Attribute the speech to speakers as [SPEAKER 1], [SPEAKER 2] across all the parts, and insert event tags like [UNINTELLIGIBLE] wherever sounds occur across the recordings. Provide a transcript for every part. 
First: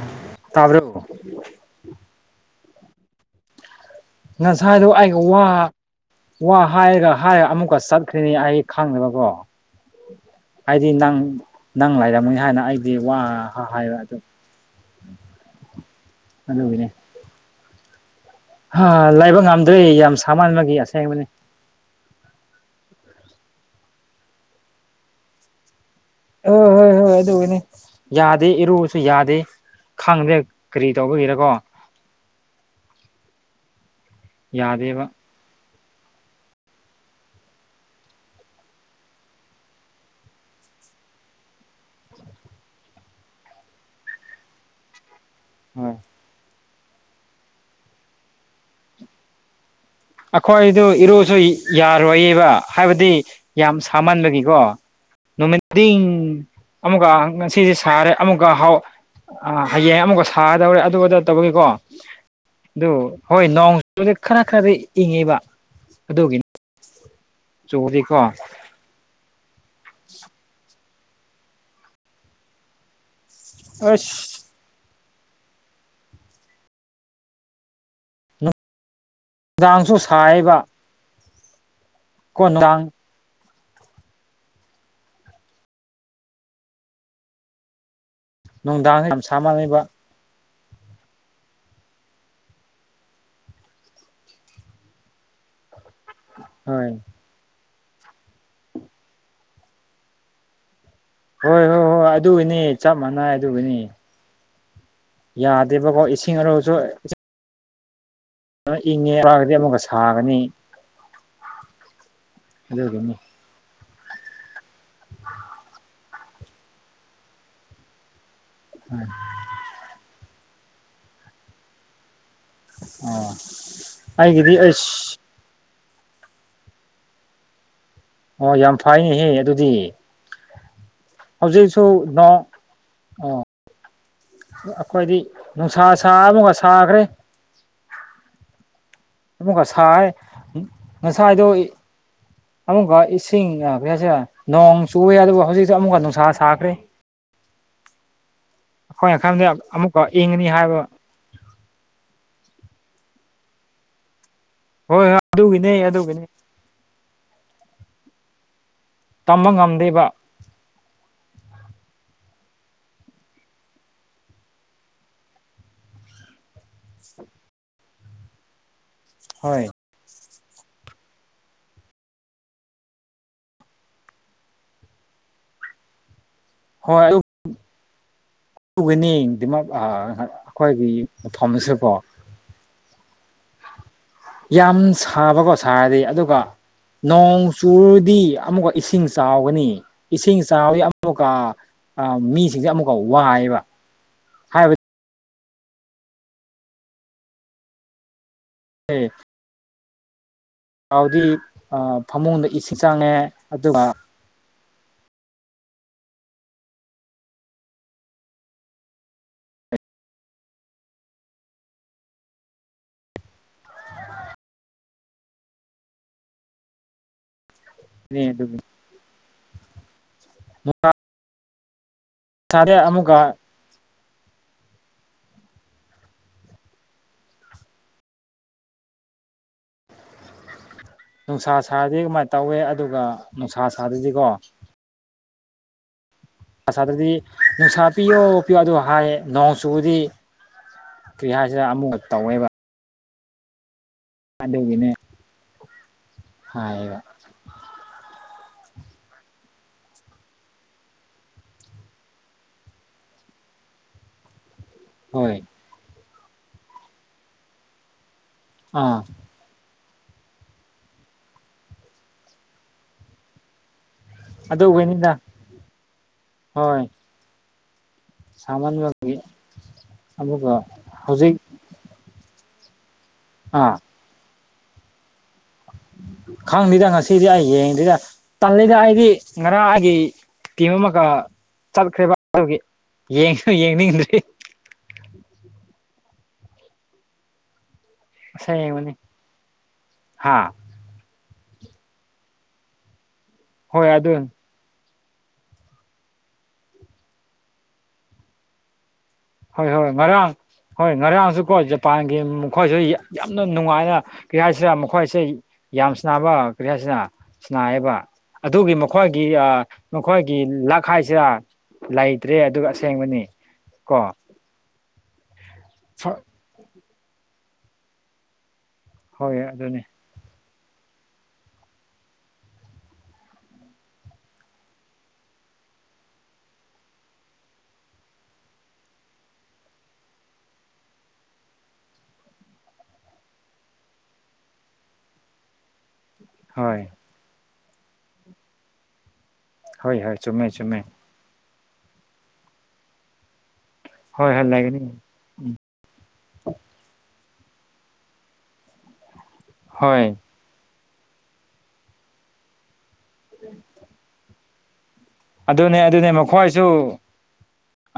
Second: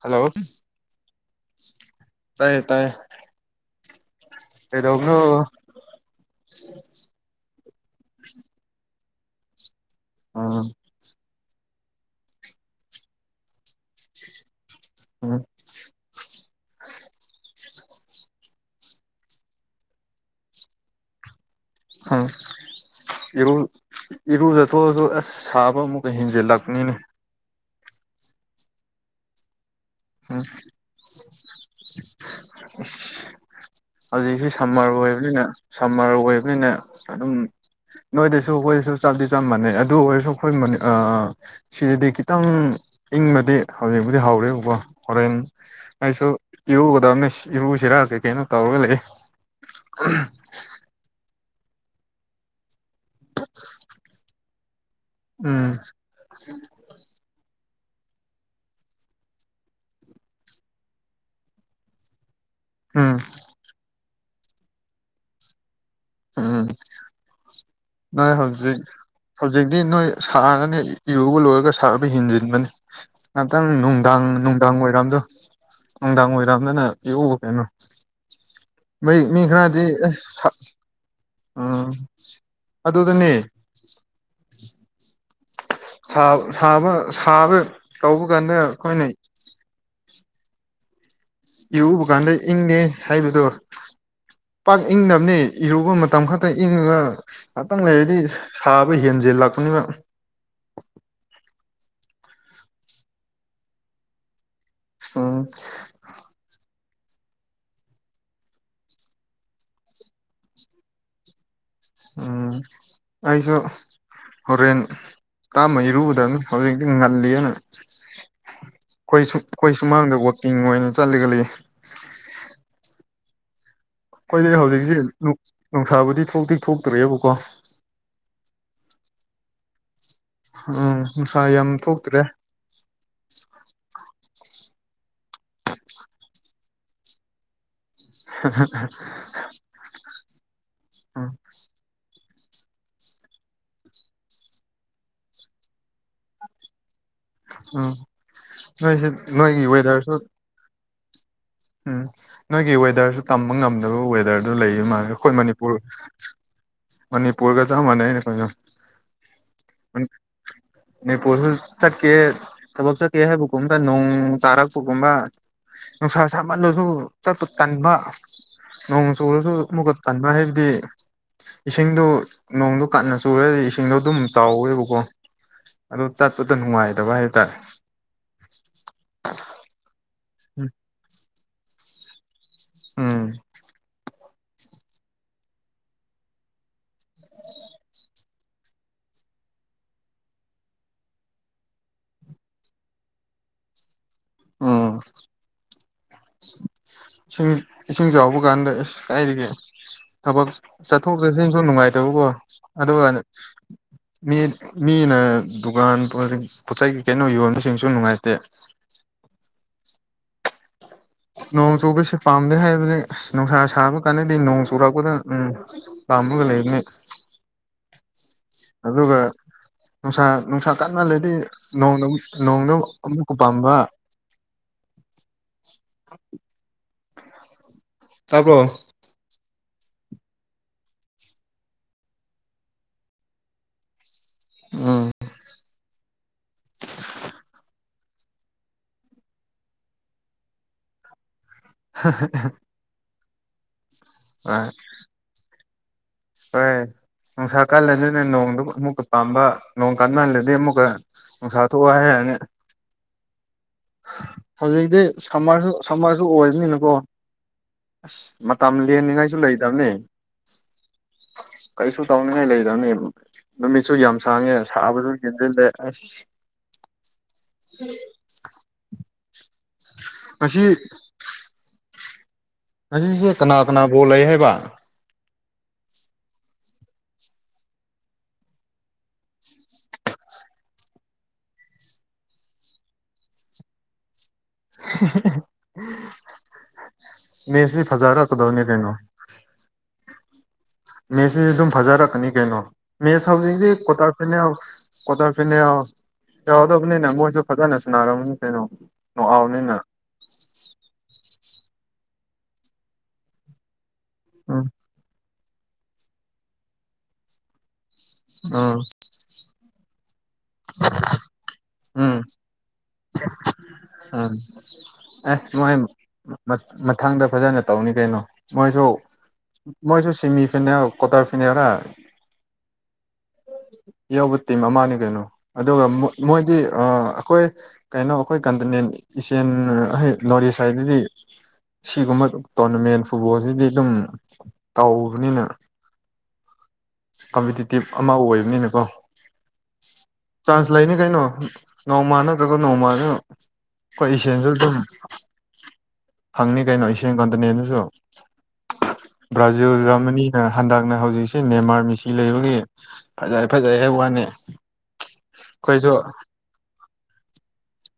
[SPEAKER 1] hello
[SPEAKER 2] ꯇꯥꯕꯔꯣ
[SPEAKER 1] ꯇꯥꯏ
[SPEAKER 2] ꯉꯁꯥꯏꯗꯨꯣ ꯑꯩꯒ ꯋꯥ ꯋꯥ ꯍꯥꯏꯔꯒ ꯍꯥꯏꯔꯒ ꯑꯃꯨꯛꯀ ꯆꯠꯈ꯭ꯔꯤꯅꯤ ꯑꯩ ꯈꯪꯉꯦꯕꯀꯣ
[SPEAKER 1] ꯎꯝ
[SPEAKER 2] ꯍꯥꯏꯗꯤ ꯅꯪ ꯅꯪ ꯂꯩꯥꯏꯔꯝꯃꯅꯤ ꯍꯥꯏꯅ ꯑꯩꯗꯤ ꯋꯥ ꯍꯥꯏꯕ ꯑꯗꯨ
[SPEAKER 1] ꯎꯝ
[SPEAKER 2] ꯍꯗꯅꯦ ꯑ ꯂꯥꯏꯕ ꯉꯝꯗꯣꯏꯦ ꯌꯥꯝ ꯁꯃꯟꯕꯒꯤ ꯑꯁꯦꯡꯕꯅꯤ
[SPEAKER 1] ꯑ ꯏꯔꯨ ꯏꯔꯨꯜꯖꯇꯁꯨ ꯑꯁ ꯁꯥꯕ ꯑꯃꯨꯛ
[SPEAKER 2] ꯍꯣꯏ ꯍꯣꯏ
[SPEAKER 1] ꯍꯦꯟꯖꯤꯜꯂꯛꯄꯅꯤꯅꯦ
[SPEAKER 2] ꯍꯣꯏ ꯑꯗꯨꯒꯤꯅꯤ ꯌꯥꯗꯦ ꯏꯔꯨꯕꯁꯨ ꯌꯥꯗꯦ ꯈꯥꯡꯕꯅ ꯀꯔꯤ ꯇꯧꯕꯒꯤꯔꯀꯣ
[SPEAKER 1] ꯍꯧꯖꯤꯛ ꯁꯤ ꯁꯝꯃꯔꯔꯕ
[SPEAKER 2] ꯌꯥꯗꯦꯕ
[SPEAKER 1] ꯍꯥꯏꯕꯅꯤꯅ ꯁꯝꯃꯔ ꯑꯣꯏꯕꯅꯤꯅ ꯑꯗꯨꯝ ꯅꯣꯏꯗꯁꯨ ꯑꯩꯈꯣꯏꯗꯁꯨ ꯆꯞꯗꯤ ꯆꯝꯕꯅꯦ ꯑꯗꯨ ꯑꯣꯏꯔꯁꯨ ꯑꯩꯈꯣꯏ ꯁꯤꯗꯗꯤ ꯈꯤꯇꯪ ꯏꯪꯃꯗꯤ ꯍꯧꯖꯤꯛꯕꯨꯗꯤ ꯍꯧꯥꯎꯔꯦꯕꯀꯣ ꯍꯣꯔꯦꯟ
[SPEAKER 2] ꯍꯣꯏ
[SPEAKER 1] ꯑꯩꯁꯨ ꯏꯔꯨꯒꯗꯕꯅꯦ ꯏꯔꯨꯁꯤꯔ ꯀꯦ ꯀꯩꯅꯣ ꯇꯧꯔꯒ ꯂꯩ
[SPEAKER 2] ꯑꯩꯈꯣꯏꯗꯨ ꯏꯔꯨꯁꯨ ꯌꯥꯔꯣꯏꯌꯦꯕ ꯍꯥꯏꯕꯗꯤ ꯌꯥꯝ ꯁꯥꯃꯟꯕꯒꯤꯀꯣ ꯅꯨꯃꯤ
[SPEAKER 1] ꯎꯝ
[SPEAKER 2] ꯑꯃꯨꯛꯀ ꯉ ꯁꯤ ꯁꯥꯔꯦ ꯑꯃꯨꯛꯀ ꯍꯥꯎ ꯍꯌꯦꯡ ꯑꯃꯨꯛꯀ ꯁꯥꯗꯧꯔꯦ ꯑꯗꯨꯗ ꯇꯧꯕꯒꯤꯀꯣ ꯑꯗꯨ
[SPEAKER 1] ꯎꯝ
[SPEAKER 2] ꯍꯣꯏ ꯅꯣꯡꯗꯤ ꯈꯔ ꯈꯔꯗꯤ ꯏꯪꯉꯤꯕ
[SPEAKER 1] ꯎꯝ ꯅꯣꯏ
[SPEAKER 2] ꯑꯁ
[SPEAKER 1] ꯍꯧꯖꯤꯛ ꯍꯧꯖꯤꯛꯇꯤ ꯅꯣꯏ ꯁꯥꯔꯅꯤ ꯏꯔꯨꯕ ꯂꯣꯏꯔꯒ ꯁꯥꯔꯒ ꯍꯦꯟꯖꯤꯟꯕꯅꯤ ꯉꯥꯛꯇꯪ ꯅꯨꯡꯗꯥꯡ ꯅꯨꯡꯗꯥꯡ ꯑꯣꯏꯔꯝꯗꯣ ꯅꯨꯡꯗꯥꯡ ꯑꯣꯏꯏꯔꯝꯗꯅ ꯌꯦꯎꯕ ꯀꯩꯅꯣ ꯩ ꯃꯤ
[SPEAKER 2] ꯅꯨꯡꯗꯥꯡꯁꯨ
[SPEAKER 1] ꯈꯔꯗꯤꯁ
[SPEAKER 2] ꯁꯥꯏꯌꯦꯕ
[SPEAKER 1] ꯎ
[SPEAKER 2] ꯀꯣ ꯅꯨꯡꯗꯥꯡ
[SPEAKER 1] ꯑꯗꯨꯗꯅꯦ ꯁꯥꯕ ꯁꯥꯕ ꯁꯥꯕ ꯀꯥꯎꯕꯨ ꯀꯥꯟꯗ
[SPEAKER 2] ꯅꯨꯡꯗꯥꯡ
[SPEAKER 1] ꯈꯃꯣꯏꯅꯩ
[SPEAKER 2] ꯌꯥꯝ ꯁꯥꯃꯜꯂꯦꯕ
[SPEAKER 1] ꯏꯔꯨꯕ ꯀꯥꯟꯗ ꯏꯪꯉꯦ ꯍꯥꯏꯕꯗꯣ ꯄꯥꯛ ꯏꯪꯅꯕꯅꯦ ꯏꯔꯨ ꯑꯩꯈꯣꯏ ꯃꯇꯝ ꯈꯛꯇ
[SPEAKER 2] ꯍꯣꯏ
[SPEAKER 1] ꯏꯪꯉꯒ ꯉꯍꯥꯛꯇꯪ ꯂꯩꯔꯗꯤ ꯁꯥꯕ ꯍꯦꯟꯖꯦꯜꯂꯛꯄꯅꯤꯅ
[SPEAKER 2] ꯍꯣꯏ ꯍꯣꯏ ꯍꯣꯏ ꯑꯗꯨꯒꯤꯅꯤ ꯆꯞ ꯃꯥꯟꯅꯩ ꯑꯗꯨꯒꯤꯅꯤ
[SPEAKER 1] ꯎꯝ
[SPEAKER 2] ꯌꯥꯗꯦꯕꯀꯣ ꯏꯁꯤꯡ ꯑꯔꯨꯁꯨ ꯏꯪꯉꯦ ꯍꯥꯏꯔꯒꯗꯤ ꯑꯃꯨꯛꯀ ꯁꯥꯒꯅꯤ
[SPEAKER 1] ꯎꯝ
[SPEAKER 2] ꯑꯗꯨꯒꯤꯅꯤ
[SPEAKER 1] ꯑꯩꯁꯨꯣ ꯍꯣꯔꯦꯟ ꯇꯥꯃ ꯏꯔꯨꯕꯗ ꯑꯗꯨꯝ ꯍꯧꯖꯤꯛꯇꯤ ꯉꯜꯂꯤꯅ ꯑꯩꯈꯣꯏ ꯁ ꯑꯩꯈꯣꯏ ꯁꯨꯃꯥꯡꯗ ꯋꯀꯤꯡ ꯑꯣꯏꯅ ꯆꯠꯂꯒ ꯂꯩ
[SPEAKER 2] [UNINTELLIGIBLE]
[SPEAKER 1] ꯑꯩꯈꯣꯏꯗꯤ ꯍꯧꯖꯤꯛꯁꯤꯦ
[SPEAKER 2] ꯑꯩꯁ
[SPEAKER 1] ꯅꯨꯡꯁꯥꯕꯨꯗꯤ ꯊꯣꯛꯇꯤ ꯊꯣꯛꯇ꯭ꯔꯦꯕꯀꯣ
[SPEAKER 2] ꯑꯣ ꯌꯥꯝ ꯐꯩꯅꯦꯍꯦ ꯑꯗꯨꯗꯤ
[SPEAKER 1] ꯎꯝ ꯅꯨꯡꯁꯥ ꯌꯥꯝ
[SPEAKER 2] ꯍꯧꯖꯤꯛꯁꯨ
[SPEAKER 1] ꯊꯣꯛꯇ꯭ꯔꯦ
[SPEAKER 2] ꯅꯣꯡ ꯑꯣ ꯑꯩꯈꯣꯏꯗꯤ ꯅꯨꯡꯁꯥ ꯁꯥ ꯑꯃꯒ ꯁꯥꯈ꯭ꯔꯦ ꯉꯁꯥꯏ
[SPEAKER 1] ꯎꯝ
[SPEAKER 2] ꯉꯁꯥꯏꯗ ꯑꯃꯨꯛꯀ ꯏꯁꯤꯡ ꯀ ꯍꯥꯏꯁꯦ ꯅꯣꯡ ꯆꯨꯏꯦ ꯑꯗꯨꯕꯨ ꯍꯧꯖꯤꯛꯇꯛꯇ ꯑꯃꯨꯛꯀ ꯅꯨꯡꯁꯥ ꯁꯥꯈ꯭ꯔꯦ
[SPEAKER 1] ꯎꯝ ꯅꯣꯏꯁꯤ
[SPEAKER 2] ꯑꯩꯈꯣꯏꯅ ꯈꯟꯕꯗ
[SPEAKER 1] ꯅꯣꯏꯒꯤ
[SPEAKER 2] ꯑꯃꯨꯛꯀ
[SPEAKER 1] ꯋꯦꯗꯔꯁꯨ
[SPEAKER 2] ꯏꯪꯒꯅꯤ ꯍꯥꯏꯕ
[SPEAKER 1] ꯎꯝ ꯅꯣꯏꯒꯤ ꯋꯦꯗꯔꯁꯨ ꯇꯝꯕ ꯉꯝꯗꯕꯋ ꯔꯗꯨ ꯂꯩ ꯃꯥꯦ
[SPEAKER 2] ꯍꯣꯏ ꯍꯣꯏ
[SPEAKER 1] ꯑꯩꯈꯣꯏ
[SPEAKER 2] ꯑꯗꯨꯒꯤꯅꯤ
[SPEAKER 1] ꯃꯅꯤꯄꯨꯔ
[SPEAKER 2] ꯑꯗꯨꯒꯤꯅꯤ
[SPEAKER 1] ꯃꯅꯤꯄꯨꯔꯒ ꯆꯞ ꯃꯥꯟꯅꯩ ꯑꯩꯅ
[SPEAKER 2] ꯇꯝꯕ ꯉꯝꯗꯦꯕ
[SPEAKER 1] ꯑꯩꯈꯣꯏꯅꯣ ꯄꯁꯨꯝ ꯆꯠ ꯀꯦ ꯊꯕꯛ ꯆꯠꯀꯦ ꯍꯥꯏꯕꯒꯨꯝꯇ ꯅꯣꯡ ꯇꯥꯔꯛꯄꯒꯨꯝꯕ ꯅꯨꯡꯁꯥ ꯁꯥꯥꯕ ꯃꯜꯂꯁꯨ ꯆꯠꯄ ꯇꯟꯥꯟꯕ ꯅꯣꯡ ꯆꯨꯨꯔꯁꯨ
[SPEAKER 2] ꯍꯣꯏ
[SPEAKER 1] ꯑꯃꯨꯛꯀ ꯇꯟꯥꯟꯕ ꯍꯥꯏꯕꯗꯤ ꯏꯁꯤꯡꯗꯣ ꯅꯣꯡꯗꯣ ꯀꯟꯅ ꯆꯨꯔꯗꯤ ꯏꯁꯤꯡꯗꯣ ꯑꯗꯨꯝ ꯆꯥꯎꯋꯦꯕꯀꯣ ꯑꯣ
[SPEAKER 2] ꯍꯣꯏ ꯑꯗꯨꯗꯤ ꯑꯩꯈꯣꯏꯒꯤꯐꯝꯁꯤꯕꯣ
[SPEAKER 1] ꯎꯝ
[SPEAKER 2] ꯌꯥꯝ ꯁꯥꯕꯀꯣ ꯁꯥꯔꯗꯤ ꯑꯗꯨꯒ ꯅꯣꯡ ꯆꯨꯔꯗꯤ ꯑꯃꯨꯛꯀ ꯏꯁꯤꯡ ꯆꯥꯎꯒꯅꯤ ꯏꯁꯤꯡ ꯆꯥꯎꯗꯤ ꯑꯃꯨꯛꯀ ꯑ ꯃꯤꯁꯤꯡꯁꯦ ꯑꯃꯨꯛꯀꯥꯎ ꯋꯥꯏꯑꯕ
[SPEAKER 1] ꯎꯝꯁꯤꯡ ꯏꯁꯤꯡꯖꯥꯎꯕ ꯒꯥꯟꯗꯁ ꯀꯥꯏꯔꯤꯒꯦ ꯊꯕꯛ ꯆꯠꯊꯣꯛ
[SPEAKER 2] ꯆꯥꯎꯔꯗꯤ
[SPEAKER 1] ꯆꯠꯁꯤꯟꯁꯨ ꯅꯨꯡꯉꯥꯏꯇꯕꯀꯣ
[SPEAKER 2] ꯐꯃꯨꯡꯗ ꯏꯁꯤꯡ
[SPEAKER 1] ꯑꯗꯨꯒ
[SPEAKER 2] ꯆꯪꯉꯦ ꯑꯗꯨꯒ
[SPEAKER 1] ꯃꯤ ꯃꯤꯅ ꯗꯨꯀꯥꯟ ꯄꯣꯠ ꯆꯩꯒꯤ ꯀꯩꯅꯣ ꯌꯣꯟꯕꯁꯤꯡꯁꯨ ꯅꯨꯡꯉꯥꯏꯇꯦ ꯅꯣꯡ ꯆꯨꯕꯁꯦ ꯄꯥꯝꯗꯦ ꯍꯥꯏꯕꯅꯤ ꯑꯁ ꯅꯨꯡꯁꯥ ꯁꯥꯕ ꯀꯥꯟꯗꯗꯤ ꯅꯣꯡ ꯆꯨꯔꯛꯄꯗ ꯎꯝ ꯂꯝꯃꯨꯒ ꯂꯩꯅꯦ
[SPEAKER 2] [UNINTELLIGIBLE] ꯑꯗꯨꯃꯤ
[SPEAKER 1] ꯅꯨꯡꯁꯥ ꯅꯨꯡꯁꯥ ꯀꯥꯅꯍꯜꯂꯗꯤ ꯅꯣꯡ ꯅꯣꯡꯗ ꯑꯃꯨꯛꯀ ꯄꯥꯝꯕ
[SPEAKER 2] [UNINTELLIGIBLE]
[SPEAKER 1] ꯇꯄꯣ
[SPEAKER 2] ꯅꯨꯡꯁꯥ ꯁꯥꯔꯗꯤ ꯀꯃꯥꯏꯅ ꯇꯧꯋꯦ ꯑꯗꯨꯒ ꯅꯨꯡꯁꯥ ꯁꯥꯗꯗꯤꯀꯣ
[SPEAKER 1] ꯎꯝ
[SPEAKER 2] ꯁꯥꯗꯗꯤ ꯅꯨꯡꯁꯥ ꯄꯤꯌꯣ ꯄꯄꯤꯌꯣ ꯑꯗꯨ ꯍꯥꯏꯌꯦ ꯅꯣꯡ ꯆꯨꯕꯗꯤ ꯁꯨꯔꯤ ꯍꯥꯏꯁꯤꯗ ꯑꯃꯨꯛꯀ ꯇꯧꯋꯦꯕ
[SPEAKER 1] ꯍꯣꯏ
[SPEAKER 2] ꯑꯗꯒꯤꯅꯦ
[SPEAKER 1] ꯍꯣꯏ ꯅꯨꯡꯁꯥ ꯀꯜꯂ ꯑꯗꯨꯅ ꯅꯣꯡꯅꯤ ꯑꯗꯨꯝ ꯑꯃꯨꯛꯀ ꯄꯥꯝꯕ ꯅꯣꯡ ꯀꯥꯟ ꯃꯜꯂꯗꯤ ꯑꯃꯨꯛꯀ ꯅꯨꯡꯁꯥ ꯊꯣꯛꯑꯣ ꯍꯥꯏꯔꯅꯤ
[SPEAKER 2] [UNINTELLIGIBLE]
[SPEAKER 1] ꯍꯧꯖꯤꯛꯇꯤ
[SPEAKER 2] ꯍꯣꯏ
[SPEAKER 1] ꯁꯝꯃꯔꯁꯨ ꯁꯝꯃꯔꯁꯨ ꯑꯣꯏꯕꯅꯤꯅꯀꯣ ꯑꯁ ꯃꯇꯝ
[SPEAKER 2] ꯑꯥ
[SPEAKER 1] ꯂꯦꯟꯅꯤꯡꯉꯥꯏꯁꯨ ꯂꯩꯇꯕꯅꯤ ꯀꯩꯁꯨ ꯇꯧꯅꯤꯡꯉꯥꯏ ꯂꯩꯖꯅꯤ ꯅꯨꯃꯤ ꯁꯨꯨ ꯌꯥꯝ ꯁꯥꯡꯉꯦ ꯁꯥꯕꯁꯨ
[SPEAKER 2] ꯑꯗꯨꯒꯤꯅꯤꯗ
[SPEAKER 1] ꯍꯦꯟꯖꯤꯜꯂꯦ ꯑꯁ
[SPEAKER 2] ꯁꯥꯃꯅ ꯑꯕꯀ
[SPEAKER 1] ꯉꯁꯤ
[SPEAKER 2] ꯍꯧꯖꯤꯛ
[SPEAKER 1] ꯉꯖꯤꯛꯁꯦ ꯀꯅꯥ
[SPEAKER 2] ꯑꯥ
[SPEAKER 1] ꯀꯅꯥ ꯕꯣꯜ ꯂꯩ ꯍꯥꯏꯕ
[SPEAKER 2] ꯈꯪꯗꯦꯗ ꯉꯁꯤꯗꯤ ꯑꯩ ꯌꯦꯡꯗꯗ ꯇꯜꯂꯤꯗ ꯑꯩꯗꯤ ꯉꯔꯥꯡꯒꯤ ꯇꯤꯝ ꯑꯃꯒ ꯆꯠꯈ꯭ꯔꯦꯕ ꯑꯗꯨꯒꯤ ꯌꯦꯡ ꯌꯦꯡꯅꯤꯡꯗ꯭ꯔꯤ
[SPEAKER 1] ꯃꯁꯤ ꯍꯖꯥꯔꯥ ꯇꯗꯧꯅꯦ ꯀꯩꯅꯣ
[SPEAKER 2] ꯍꯥꯥ
[SPEAKER 1] ꯃꯦꯠꯁꯁꯤ ꯑꯗꯨꯝ ꯐꯖꯔꯛꯀꯅꯤ ꯀꯩꯅꯣ ꯃꯦꯠꯁ ꯍꯧꯖꯤꯛꯇꯤ
[SPEAKER 2] ꯍꯣꯏ
[SPEAKER 1] ꯀ꯭ꯣꯇꯥꯔ
[SPEAKER 2] ꯑꯗꯨ
[SPEAKER 1] ꯐꯅꯦꯜ ꯀꯣꯇꯔ ꯐꯤꯅꯦ ꯌꯥꯎꯗꯕꯅꯤꯅꯦ ꯃꯣꯏꯁꯨ ꯐꯖꯅ ꯁꯅꯔꯝꯕꯅꯤ ꯀꯩꯅꯣ
[SPEAKER 2] ꯍꯣꯏ
[SPEAKER 1] ꯅꯣꯛꯑꯥꯎꯠꯅꯤꯅ
[SPEAKER 2] ꯍꯣꯏ ꯉꯔꯥꯡ ꯍꯣꯏ ꯉꯔꯥꯡꯁꯨꯀꯣ ꯖꯄꯥꯟꯒꯤ ꯃꯈꯣꯏꯁꯨ ꯌꯥꯝꯅ ꯅꯨꯡꯉꯥꯏꯅ
[SPEAKER 1] ꯎꯝ
[SPEAKER 2] ꯀ꯭ꯔꯤꯍꯔꯁꯤꯗ ꯃꯈꯣꯏꯁꯦ ꯌꯥꯝ ꯁ ꯅꯥꯕ ꯀ꯭ꯔꯤꯍꯁꯤꯅ ꯁꯤꯅꯥꯏꯌꯦꯕ ꯑꯗꯨꯒꯤ
[SPEAKER 1] ꯎꯝ
[SPEAKER 2] ꯃꯈꯣꯏꯒꯤ ꯃꯈꯣꯏꯒꯤ ꯂꯛ ꯍꯥꯏꯁꯤꯦ
[SPEAKER 1] ꯎꯝ
[SPEAKER 2] ꯂꯩꯇ꯭ꯔꯦ ꯑꯗꯨꯒ ꯑꯁꯦꯡꯕꯅꯤ ꯀꯣ
[SPEAKER 1] ꯎꯝ ꯑꯦ ꯃꯣꯏ ꯃꯊꯪꯗ ꯐꯖꯅ ꯇꯧꯅꯤ ꯀꯩꯅꯣ ꯃꯁꯨ
[SPEAKER 2] ꯍꯣꯏ ꯑꯗꯨꯅꯤ
[SPEAKER 1] ꯃꯁꯨ ꯁꯤꯃꯤ ꯐꯤꯅ ꯀꯣꯇꯔ ꯐꯤꯅꯔ ꯌꯥꯎꯕ ꯇꯤꯝ ꯑꯃꯅꯤꯅꯦ ꯀꯩꯅꯣ ꯑꯗꯨꯒ ꯃꯣꯏ ꯗꯤ ꯑꯩꯈꯣꯏ ꯀꯩꯅꯣ ꯑꯩꯈꯣꯏ ꯀꯟꯇꯅꯦꯟ ꯏꯆꯦꯜ ꯅꯣꯔ ꯏꯁ ꯍꯥꯏꯗꯗꯤ ꯁꯤꯒꯨꯝꯕ ꯇꯣꯔꯅꯃꯦꯟ ꯐꯨꯠꯕꯣꯜꯁꯤꯗꯤ ꯑꯗꯨꯝ ꯇꯥꯎꯕꯅꯤꯅ
[SPEAKER 2] ꯍꯣꯏ
[SPEAKER 1] ꯀꯝꯄꯤꯇꯤꯇꯤꯞ ꯑꯃ ꯑꯣꯏꯕꯅꯤꯅꯀꯣ
[SPEAKER 2] ꯍꯣꯏ ꯍꯣꯏ ꯆꯨꯝꯃꯦ
[SPEAKER 1] ꯆꯥꯟꯁ
[SPEAKER 2] ꯆꯨꯝꯃꯦ
[SPEAKER 1] ꯂꯩꯅꯤ ꯀꯩꯅꯣ ꯅꯧꯃꯅ ꯇꯒꯣ ꯅꯧꯃꯅ ꯍꯣꯏ ꯏꯁꯤꯡꯁꯨ ꯑꯗꯨꯝ ꯐꯪꯅꯤ ꯀꯩꯅꯣ ꯏ ꯀ ꯑꯗꯨꯅꯦꯅꯁꯨ ꯕ꯭ꯔꯥꯖꯤꯜ
[SPEAKER 2] ꯍꯣꯏ
[SPEAKER 1] ꯖꯔꯃꯅꯤꯅ ꯍꯟꯗꯛꯅ ꯍꯧꯖꯤꯛꯁꯤ ꯅꯃꯥꯔꯃꯤꯁꯤ ꯂꯩꯕꯒꯤ ꯐꯖꯩ ꯐꯖꯩ ꯍꯥꯏ ꯋꯥꯅꯤ
[SPEAKER 2] ꯑꯗꯨꯅꯦ
[SPEAKER 1] ꯑꯩꯈꯣꯏꯁꯨ
[SPEAKER 2] ꯑꯗꯨꯅꯦ ꯃꯈꯣꯏꯁꯨ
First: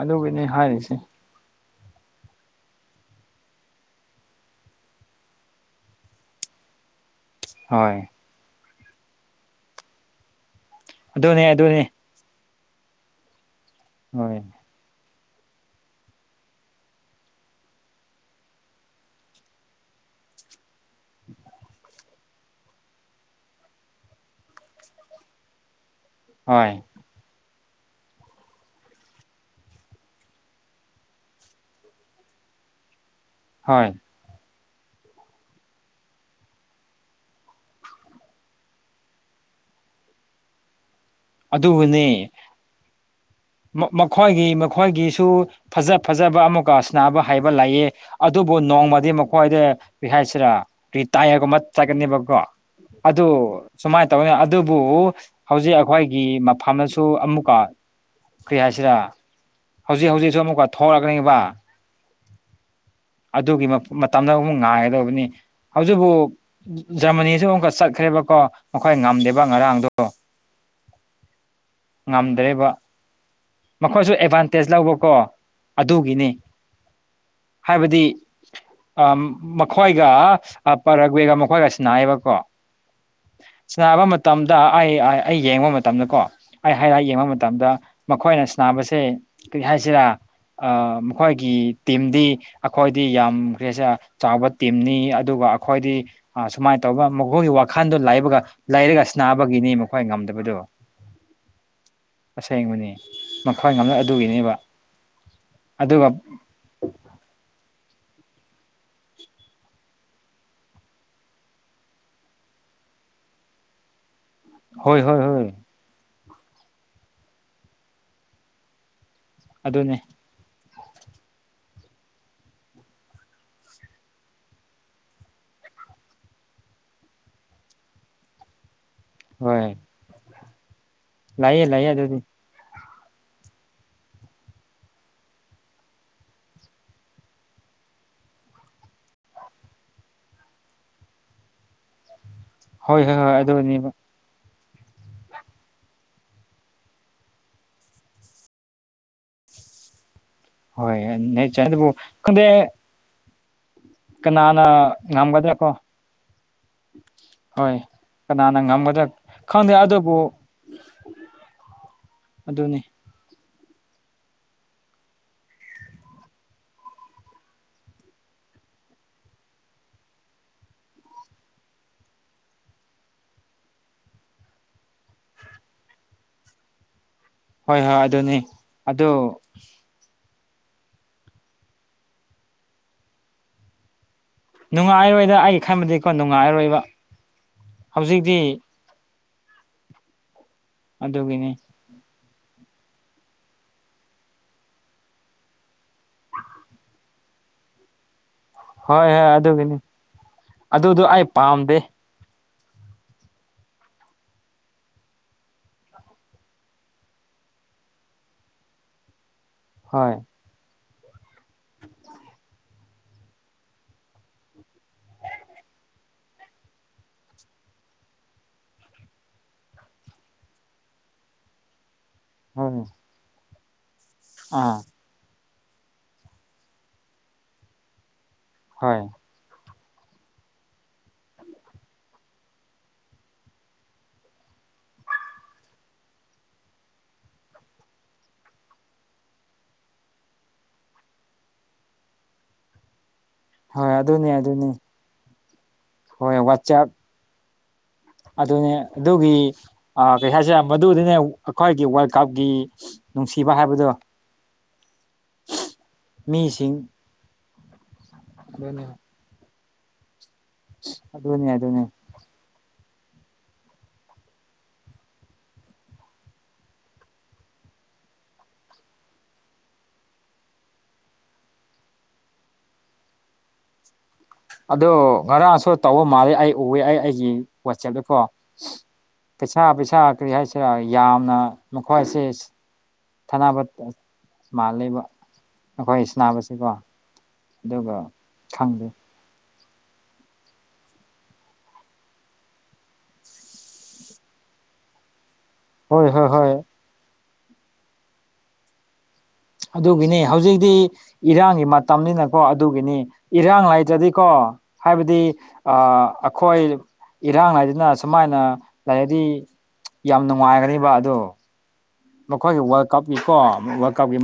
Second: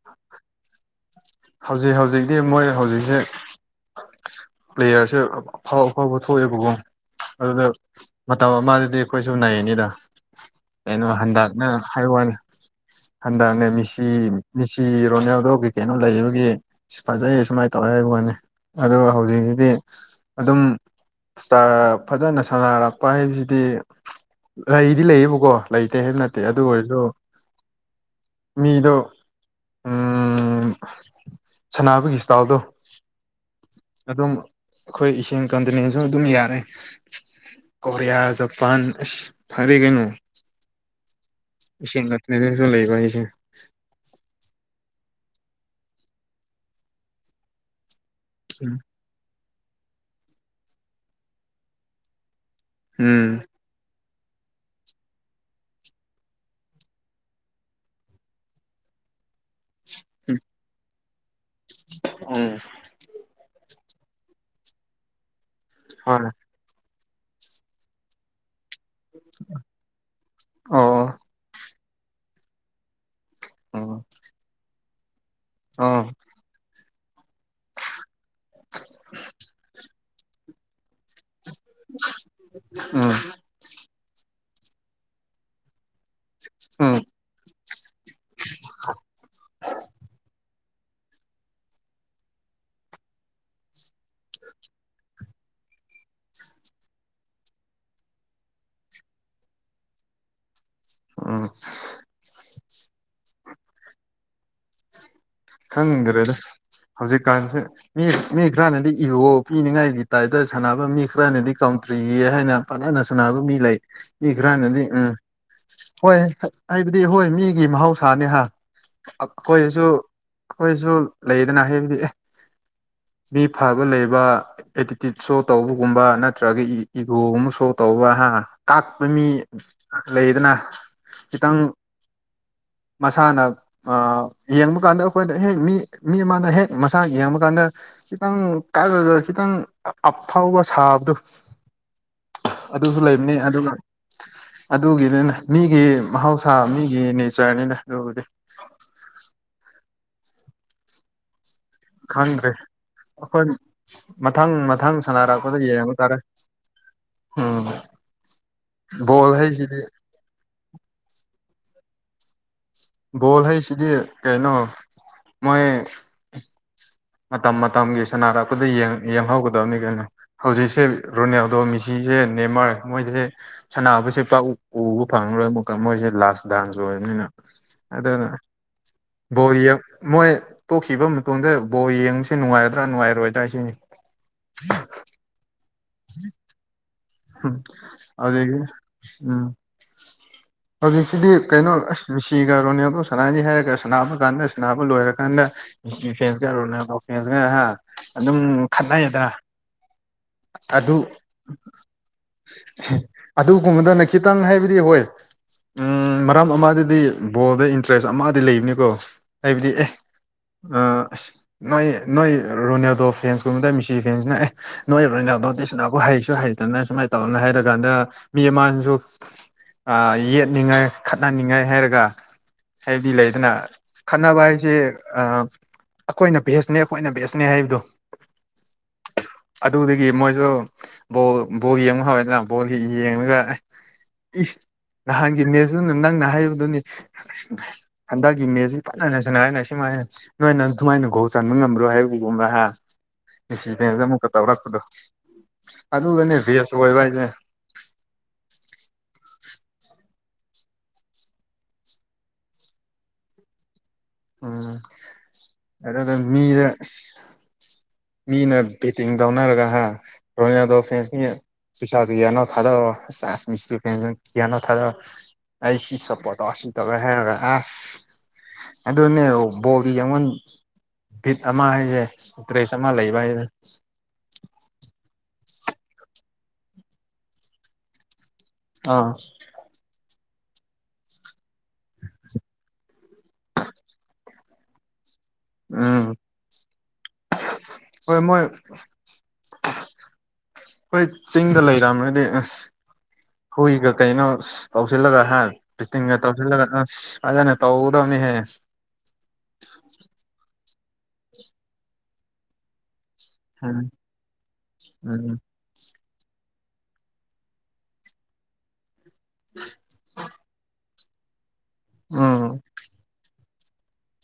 [SPEAKER 2] ꯑꯗꯨꯒꯤꯅꯤ ꯍꯥꯏꯔꯤꯁꯦ
[SPEAKER 1] ꯍꯧꯖꯤꯛ ꯍꯧꯖꯤꯛꯇꯤ ꯃꯣꯏ ꯍꯧꯖꯤꯛꯁꯦ ꯄ꯭ꯂꯦꯌꯔꯁꯦ ꯑꯐꯥꯎ ꯑꯐꯥꯎꯕ ꯊꯣꯛꯑꯦꯕꯀꯣ ꯑꯗꯨꯗ
[SPEAKER 2] ꯍꯣꯏ
[SPEAKER 1] ꯃꯇꯝ ꯑꯃꯗꯗꯤ ꯑꯩꯈꯣꯏꯁꯨ ꯅꯩꯅꯌꯦꯅꯤꯗ ꯀꯩꯅꯣ
[SPEAKER 2] ꯑꯗꯨꯅꯦ
[SPEAKER 1] ꯍꯟꯗꯛꯅ
[SPEAKER 2] ꯑꯗꯨꯅꯤ
[SPEAKER 1] ꯍꯥꯏꯔ ꯍꯟꯗꯛꯅꯁꯤ
[SPEAKER 2] ꯍꯣꯏ
[SPEAKER 1] ꯃꯤꯁꯤ ꯣꯗ ꯀꯩ ꯀꯩꯅꯣ ꯂꯩꯕ ꯐꯖꯩ ꯁꯨꯃꯥꯏꯅ ꯇꯧꯔꯦ ꯍꯥꯏꯕ ꯋꯥꯅꯤ ꯑꯗ ꯍꯧꯖꯤꯛꯁꯤꯗꯤ ꯑꯗꯨꯝ ꯐꯖꯅ ꯁꯥꯟꯅꯔꯛꯄ ꯍꯥꯏꯕꯁꯤꯗꯤ ꯂꯩꯗꯤ ꯂꯩꯌꯦꯕꯀꯣ ꯂꯩ ꯅꯠꯇꯦ ꯍꯥꯏꯕ ꯅꯠꯇꯦ ꯑꯗꯨ
[SPEAKER 2] ꯍꯣꯏ
[SPEAKER 1] ꯑꯣꯏꯔꯁꯨ ꯃꯤꯗꯣ ꯎꯝ ꯁꯅꯥꯅꯕꯒꯤ ꯏꯁꯇꯥꯜꯗꯣ
[SPEAKER 2] ꯍꯣꯏ
[SPEAKER 1] ꯑꯗꯨꯝ ꯑꯩꯈꯣꯏ ꯏꯁꯤꯡ ꯀꯟꯗꯅꯦꯁꯨ ꯑꯗꯨꯝ ꯌꯥꯔꯦ ꯀꯣꯔꯤꯌꯥ ꯖꯄꯥꯟ ꯐꯔꯤꯒꯅꯨ
[SPEAKER 2] ꯑꯗꯨꯕꯨꯅꯤ ꯃꯈꯣꯏꯒꯤ ꯃꯈꯣꯏꯒꯤ ꯁꯨ ꯐꯖ ꯐꯖꯕ ꯑꯃꯒꯁꯅꯥꯕ ꯍꯥꯏꯕ ꯂꯥꯛꯑꯦ ꯑꯗꯨꯕꯨ ꯅꯣꯡꯃꯗꯤ ꯍꯣꯏꯗ ꯍꯥꯏꯁꯤꯔꯥ ꯔꯤ ꯇꯌꯔꯒꯨꯝꯕ ꯆꯠꯀꯅꯦꯕꯀꯣ ꯑꯗꯨ
[SPEAKER 1] ꯎꯝ
[SPEAKER 2] ꯁꯨꯃꯥꯏꯅ ꯇ ꯑꯗꯨꯕꯨ ꯍꯧꯖꯤꯛ ꯍꯋꯥꯣꯏꯒꯤ ꯃꯐꯝꯅꯁꯨ ꯑꯃꯨꯛꯀ ꯀꯔꯤ ꯍꯥꯏꯁꯤꯔ ꯍꯧꯖꯤꯛ ꯍꯧꯖꯤꯛꯁꯨ ꯑꯃꯨꯛꯀ ꯊꯣꯛꯂꯛꯀꯅꯤꯕ
[SPEAKER 1] ꯎꯝ
[SPEAKER 2] ꯑꯗꯨꯒꯤ ꯃꯇꯝꯗ ꯑꯃꯨꯛ ꯉꯥꯏꯒꯗꯧꯕꯅꯤ ꯍꯧꯖꯤꯛꯕꯨ
[SPEAKER 1] ꯍꯣꯏ
[SPEAKER 2] ꯖꯔꯃꯅꯤꯁꯨ ꯑꯃꯨꯛꯀ ꯆꯠꯈ꯭ꯔꯦꯕꯀꯣ ꯃꯈꯣꯏ ꯉꯝꯗꯦꯕ ꯉꯔꯥꯡꯗꯣ
[SPEAKER 1] ꯑꯣ
[SPEAKER 2] ꯉꯝꯗ꯭ꯔꯦꯕ
[SPEAKER 1] ꯎꯝ
[SPEAKER 2] ꯃꯈꯣꯏꯁꯨ ꯑꯦꯗꯚꯥꯟꯇꯦꯖ ꯂꯧꯕꯀꯣ
[SPEAKER 1] ꯑꯥ
[SPEAKER 2] ꯑꯗꯨꯒꯤꯅꯤ ꯍꯥꯏꯕꯗꯤ ꯃꯈꯣꯏ ꯔꯒꯋꯦꯒ ꯃꯈꯣꯏꯒ ꯁꯤꯟꯅꯌꯦꯕꯀꯣ
[SPEAKER 1] ꯎꯝ
[SPEAKER 2] ꯁꯤꯕ ꯃꯇꯝꯗ ꯗ ꯑꯩ ꯑꯩ ꯌꯦꯡꯕ ꯃꯇꯝꯗ ꯀꯣ ꯑꯩ ꯍꯥꯏꯔ
[SPEAKER 1] ꯎꯝ
[SPEAKER 2] ꯌꯦꯡꯕ ꯃꯇꯝꯗ ꯑꯩꯈꯣꯏꯅ ꯁꯅꯥꯕꯁꯦ ꯀꯔꯤ ꯍꯥꯏꯁꯤꯔꯥ ꯃꯈꯣꯏꯒꯤ ꯇꯤꯝꯗꯤ ꯑꯩꯈꯣꯏꯗꯤ ꯌꯥꯝꯦ ꯆꯥꯎꯕ ꯇꯤꯝꯅꯤ ꯑꯗꯨꯒ ꯑꯩꯈꯣꯏꯗꯤ ꯁꯨꯃꯥꯏꯅ ꯇꯧꯕ ꯃꯈꯣꯏꯒꯤ ꯋꯥꯈꯜꯗꯣꯕꯒ ꯂꯩꯔꯒ ꯅꯥꯕꯒꯤꯅꯤ ꯃꯈꯣꯏ ꯉꯝꯗꯕꯗꯣ
[SPEAKER 1] ꯎꯝ
[SPEAKER 2] ꯁꯦꯡꯕꯅꯦ ꯃꯈꯣꯏ ꯉꯝꯂ ꯑꯗꯨꯒꯤꯅꯦꯕ ꯑꯗꯨꯒ
[SPEAKER 1] ꯈꯪꯗ꯭ꯔꯦꯗ ꯍꯧꯖꯤꯛꯀꯥꯟꯁꯦ ꯃꯤ ꯃꯤ ꯈꯔꯅꯗꯤ ꯏꯒꯣ ꯄꯤꯅꯤꯡꯉꯥꯏꯒꯤ ꯇꯥꯏꯞꯇ ꯁꯥꯟꯅꯕ ꯃꯤ ꯈꯔꯅꯗꯤ ꯀꯥꯎꯟꯇ꯭ꯔꯤꯒꯤꯅꯤ ꯍꯥꯏꯅ ꯐꯅ ꯅ ꯁꯅꯕ ꯃꯤ ꯂꯩ ꯃꯤ ꯈ꯭ꯔꯅꯗꯤ
[SPEAKER 2] ꯍꯣꯏ
[SPEAKER 1] ꯎꯝ
[SPEAKER 2] ꯍꯣꯏ ꯍꯣꯏ
[SPEAKER 1] ꯍꯣꯏ ꯍꯥꯏꯕꯗꯤ ꯍꯣꯏ ꯃꯤꯒꯤ ꯃꯍꯧꯁꯥꯅꯦ ꯍꯥ ꯑꯩꯈꯣꯏꯁꯨ
[SPEAKER 2] ꯑꯗꯨꯅꯤ
[SPEAKER 1] ꯑꯩꯈꯣꯏꯁꯨ ꯂꯩꯗꯅ ꯍꯥꯏꯕꯗꯤ
[SPEAKER 2] ꯭꯭꯭
[SPEAKER 1] ꯃꯤ ꯐꯕ ꯂꯩꯕ ꯑꯦꯇꯤꯇ꯭ꯌꯨꯠ ꯁꯣ ꯇꯧꯕꯒꯨꯝꯕ ꯅꯠꯇ꯭ꯔꯒ ꯏꯒꯣꯒꯨꯝꯕ ꯁꯣ ꯇꯧꯕ ꯍꯥ ꯑ ꯇꯥꯛꯄ ꯃꯤ ꯂꯩꯗꯅ ꯈꯤꯇꯪ
[SPEAKER 2] ꯂꯥꯏꯌꯦ ꯂꯩꯌꯦ ꯑꯗꯨꯗꯤ
[SPEAKER 1] ꯃꯁꯥꯅ ꯑ ꯌꯦꯡꯕ ꯀꯥꯟꯗ ꯑꯩꯈꯣꯏꯗ ꯍꯦꯛ ꯃꯤ ꯃꯤ ꯑꯃꯅ ꯍꯦꯛ ꯃꯁꯥ ꯌꯦꯡꯕ ꯀꯥꯟꯗ ꯈꯤꯇꯪ ꯀꯛꯂꯒ ꯈꯤꯇꯪ ꯑ ꯑ ꯐꯥꯎꯕ ꯁꯥꯕꯗꯨ
[SPEAKER 2] ꯭
[SPEAKER 1] ꯑꯗꯨꯁꯨ ꯂꯩꯕꯅꯤ ꯑꯗꯨꯒ ꯑꯗꯨꯒꯤꯅꯤꯅꯦ ꯃꯤꯒꯤ ꯃꯍꯧꯁꯥ ꯃꯤꯒꯤ ꯅꯦꯆꯔꯅꯤꯗ ꯑꯗꯨꯕꯨꯗꯤ
[SPEAKER 2] ꯐꯤꯁ ꯍꯣꯏ ꯅꯦꯆꯔ ꯑꯗꯨꯕꯨ ꯈꯪꯗꯦ
[SPEAKER 1] ꯑꯈꯣꯏꯅꯤ
[SPEAKER 2] ꯀꯅꯥꯅ ꯉꯝꯒꯗ꯭ꯔꯥ ꯀꯣ
[SPEAKER 1] ꯇꯥꯔꯦ ꯎꯝ
[SPEAKER 2] ꯍꯣꯏ ꯀꯅꯥꯅ ꯉꯝꯒꯗ꯭ꯔꯥ
[SPEAKER 1] ꯕꯣꯜ
[SPEAKER 2] ꯈꯪꯗꯦ
[SPEAKER 1] ꯍꯩꯁꯤꯗꯤ
[SPEAKER 2] ꯑꯗꯨꯕꯨ ꯑꯗꯨꯅꯤ
[SPEAKER 1] ꯒꯣꯜ ꯍꯥꯏꯁꯤꯗꯤ ꯀꯩꯅꯣ ꯃꯣꯏ ꯃꯇꯝ ꯃꯇꯝꯒꯤ ꯁꯅꯔꯛꯄꯗ ꯌꯦꯡ ꯌꯦꯡꯍꯧꯒꯗꯕꯅꯤ ꯀꯩꯅꯣ ꯍꯧꯖꯤꯛꯁꯦ ꯔꯣꯅꯦꯜꯗꯣ ꯃꯦꯁꯤ ꯁꯤꯁꯦ ꯅꯦꯝꯃꯥꯔ ꯃꯣꯏꯁꯦ ꯁꯅꯥꯕꯁꯦ ꯄꯥꯛ ꯎꯕ ꯐꯪꯔꯔꯣꯏ ꯑꯃꯨꯛꯀ ꯃꯣꯏꯁꯦ ꯂꯥꯁ ꯗꯥꯟꯁ ꯑꯣꯏꯕꯅꯤꯅ
[SPEAKER 2] ꯍꯣꯏ ꯍꯣꯏ
[SPEAKER 1] ꯑꯗꯨꯅ
[SPEAKER 2] ꯑꯗꯨꯅꯤ ꯑꯗꯨ
[SPEAKER 1] ꯕꯣꯜ ꯌꯦꯡ ꯃꯣꯏ ꯇꯣꯛꯈꯤꯕ ꯃꯇꯨꯡꯗ ꯕꯣꯜ ꯌꯦꯡꯕꯁꯦ ꯅꯨꯡꯉꯥꯏꯗ꯭ꯔꯥ ꯅꯨꯡꯉꯥꯏꯔꯣꯏꯗ꯭ꯔꯥ ꯍꯥꯏꯁꯤꯅꯤ
[SPEAKER 2] ꯅꯨꯡꯉꯥꯏꯔꯣꯏꯗ ꯑꯩ ꯈꯟꯕꯗꯤꯀꯣ ꯅꯨꯡꯉꯥꯏꯔꯣꯏꯕ
[SPEAKER 1] ꯎꯝ
[SPEAKER 2] ꯍꯧꯖꯤꯛꯇꯤ
[SPEAKER 1] ꯑꯗꯨꯗꯒꯤ ꯎꯝ ꯑꯗꯨꯁꯤꯗꯤ
[SPEAKER 2] ꯑꯗꯨꯒꯤꯅꯤ
[SPEAKER 1] ꯀꯩꯅꯣ ꯑꯁ ꯃꯦꯁꯤꯒ ꯔꯣꯅꯦꯜꯗꯣꯒ ꯁꯅꯥꯒꯅꯤ ꯍꯥꯏꯔꯒ ꯁꯥꯟꯅꯕ ꯀꯥꯟꯗ ꯁꯅꯥꯕ ꯂꯣꯏꯔꯀꯥꯟꯗ ꯃꯦꯁꯤ ꯐꯦꯟꯁꯀ ꯔꯣꯅꯥꯜꯗꯣ ꯐꯦꯟꯁꯀ ꯑꯗꯨꯝ
[SPEAKER 2] ꯍꯣꯏ
[SPEAKER 1] ꯈꯠꯅꯩꯗꯅꯥ
[SPEAKER 2] ꯍꯣꯏ ꯑꯗꯨꯒꯤꯅꯤ
[SPEAKER 1] ꯑꯗꯨ
[SPEAKER 2] ꯑꯗꯨꯗꯣ ꯑꯩ ꯄꯥꯝꯗꯦ
[SPEAKER 1] ꯑꯗꯨꯒꯨꯝꯕꯗꯨꯅ ꯈꯤꯇꯪ ꯍꯥꯏꯕꯗꯤ ꯍꯣꯏ ꯎꯝ ꯃꯔꯝ ꯑꯃꯨꯗꯗꯤ ꯕꯣꯜꯗ ꯏꯟꯇꯔꯦꯁ ꯑꯃꯗꯤ ꯂꯩꯕꯅꯤꯀꯣ ꯍꯥꯏꯕꯗꯤ ꯑꯦ
[SPEAKER 2] ꯍꯣꯏ
[SPEAKER 1] ꯑ ꯑꯁ ꯅꯣꯏ ꯅꯣꯏ ꯔꯣꯅꯦꯜꯗꯣ ꯐꯦꯟꯁꯀꯨꯝꯕꯗ ꯃꯤꯁꯤ ꯐꯦꯟꯁꯅ ꯑꯦ ꯅꯣꯏ ꯔꯣꯅꯦꯜꯗꯣꯗꯤ ꯁꯤꯅꯥꯕꯨ ꯍꯩꯁꯨ ꯍꯩ ꯐꯅ ꯁꯨꯃꯥꯏꯅ ꯇꯧꯔꯅꯨ ꯍꯥꯏꯔꯀꯥꯟꯗ ꯃꯤ ꯑꯃꯅꯁꯨ ꯑ ꯌꯦꯠꯅꯤꯡꯉꯥꯏ ꯈꯠꯍꯟꯅꯤꯡꯉꯥꯏ ꯍꯥꯏꯔꯒ
[SPEAKER 2] ꯍꯣꯏ
[SPEAKER 1] ꯍꯥꯏꯗꯤ ꯂꯩꯗꯅ ꯈꯠꯅꯕ ꯍꯥꯏꯁꯦ
[SPEAKER 2] ꯑꯥ
[SPEAKER 1] ꯑ ꯑꯩꯈꯣꯏꯅ ꯚꯦꯁꯅꯦ ꯑꯩꯈꯣꯏꯅ ꯚꯦꯁꯅꯦ ꯍꯥꯏꯕꯗꯨ
[SPEAKER 2] ꯍꯣꯏ
[SPEAKER 1] ꯑꯗꯨꯗꯒꯤ ꯃꯣꯏꯁꯨ ꯕꯣꯜ ꯕꯣꯜ ꯌꯦꯡꯕ ꯍꯧꯔꯦꯗꯅ ꯕꯣꯜ ꯌꯦꯡꯉꯒ ꯑꯦꯍ ꯏꯁ ꯅꯍꯥꯟꯒꯤ ꯃꯦꯠꯁꯇꯨꯅ ꯅꯪꯅ ꯍꯥꯏꯕꯗꯨꯅꯤ ꯍꯟꯗꯛꯀꯤ ꯃꯦꯠꯁꯁꯤꯗꯤ ꯐꯅꯩꯅ ꯁꯥꯟꯅꯔꯅꯤ ꯍꯥꯏꯅ ꯁꯤꯃ ꯅꯣꯏꯅ ꯗꯨꯃꯥꯏꯅ ꯒꯣꯜ ꯆꯟꯕ ꯉꯝꯕ꯭ꯔꯣ ꯍꯥꯏꯕꯒꯨꯝꯕ ꯍꯥꯏ
[SPEAKER 2] ꯍꯣꯏ
[SPEAKER 1] ꯏꯁꯤꯚꯦꯟꯁꯁꯦ ꯑꯃꯨꯛꯀ
[SPEAKER 2] ꯑꯗꯨꯅꯤ ꯑꯗꯨꯅꯤ
[SPEAKER 1] ꯇꯧꯔꯛꯄꯗꯣ ꯑꯗꯨꯒꯅꯦ
[SPEAKER 2] ꯍꯣꯏ
[SPEAKER 1] ꯚꯦꯁ
[SPEAKER 2] ꯋꯥꯆꯦꯞ
[SPEAKER 1] ꯑꯣꯏꯕ ꯍꯥꯏꯁꯦ
[SPEAKER 2] ꯑꯗꯨꯅꯦ ꯑꯗꯨꯒꯤ ꯑ ꯀꯩ ꯍꯥꯏꯁꯤꯔꯥ ꯃꯗꯨꯗꯤꯅꯦ ꯑꯩꯈꯣꯏꯒꯤ ꯋꯥꯔꯜ ꯀꯞꯀꯤ ꯅꯨꯡꯁꯤꯕ ꯍꯥꯏꯕꯗꯣ
[SPEAKER 1] ꯎꯝ ꯃꯤꯗ
[SPEAKER 2] ꯃꯤꯁꯤꯡ
[SPEAKER 1] ꯃꯤꯅ
[SPEAKER 2] ꯑꯗꯨꯅꯦ
[SPEAKER 1] ꯕꯦꯇꯤꯡ ꯇꯧꯅꯔꯒ ꯍꯥ ꯔꯣꯅꯥꯜꯗꯣ ꯐꯦꯟꯁꯈꯩꯅ
[SPEAKER 2] ꯑꯗꯨꯅꯦ ꯑꯗꯨꯅꯦ
[SPEAKER 1] ꯄꯩꯁꯥꯗꯨ ꯌꯦꯡꯉ ꯊꯥꯗꯕꯋꯥꯅꯦ [UNINTELLIGIBLE]
[SPEAKER 2] ꯭ [INAUDIBLE]
[SPEAKER 1] ꯑꯗꯨꯅꯦ ꯕꯣꯗꯤ ꯑꯩꯡꯉꯟ ꯚꯤꯠ ꯑꯃ ꯍꯥꯏꯁꯦ ꯇꯔꯦꯁ ꯑꯃ ꯂꯩꯕ ꯍꯥꯏꯁꯦ
[SPEAKER 2] ꯑꯗꯣ ꯉꯔꯥꯡꯁꯨ ꯇꯧꯕ ꯃꯥꯜꯂꯦ ꯑꯩ ꯎꯑꯦ ꯑꯩ ꯑꯩꯒꯤ ꯋꯥꯆꯦꯞꯇꯀꯣ
[SPEAKER 1] ꯑꯥ
[SPEAKER 2] ꯄꯩꯁꯥ ꯄꯩꯁꯥ ꯀꯔꯤ ꯍꯥꯏꯁꯦ ꯌꯥꯝꯅ ꯃꯈꯣꯏꯁꯦ ꯊꯅꯥꯅꯕ ꯃꯥꯜꯂꯕ ꯑꯩꯈꯣꯏ
[SPEAKER 1] ꯎꯝ
[SPEAKER 2] ꯅꯥꯕꯁꯤꯀꯣ ꯑꯗꯨꯒ
[SPEAKER 1] ꯍꯣꯏ ꯃꯣꯏ
[SPEAKER 2] ꯈꯪꯗꯦ
[SPEAKER 1] ꯍꯣꯏ ꯆꯤꯡꯗ ꯂꯩꯔꯝ꯭ꯔꯗꯤ ꯑꯁ ꯍꯨꯏꯒ ꯀꯩꯅꯣ ꯇꯧꯁꯤꯜꯂꯒ ꯍꯥꯏꯥꯟ
[SPEAKER 2] ꯍꯣꯏ
[SPEAKER 1] ꯇꯤꯡꯒ
[SPEAKER 2] ꯍꯣꯏ ꯍꯣꯏ
[SPEAKER 1] ꯇꯧꯁꯤꯜꯂꯒ ꯑꯁ ꯐꯖꯅ ꯇꯧꯒꯗꯕꯅꯤꯍꯦ
[SPEAKER 2] ꯑꯗꯨꯒꯤꯅꯤ ꯍꯧꯖꯤꯛꯇꯤ ꯏꯔꯥꯡꯒꯤ ꯃꯇꯝꯅꯤꯅꯀꯣ ꯑꯗꯨꯒꯤꯅꯤ ꯏꯔꯥꯡ
[SPEAKER 1] ꯎꯝ
[SPEAKER 2] ꯂꯥꯏꯇ꯭ꯔꯗꯤꯀꯣ ꯍꯥꯏꯕꯗꯤ
[SPEAKER 1] ꯎꯝ
[SPEAKER 2] ꯑ ꯑꯩꯈꯣꯏ ꯏꯔꯥꯡ ꯍꯥꯏꯗꯨꯅ ꯁꯨꯃꯥꯏꯅ ꯂꯩꯥꯏꯛꯗꯤ ꯌꯥꯝ ꯅꯨꯡꯉꯥꯏꯒꯅꯦꯕ ꯑꯗ
[SPEAKER 1] ꯎꯝ
[SPEAKER 2] ꯃꯈꯣꯏꯒꯤ ꯋꯥꯔꯜ ꯀꯞꯀꯤꯀꯣ ꯋꯥꯔꯜ ꯀꯞꯀꯤ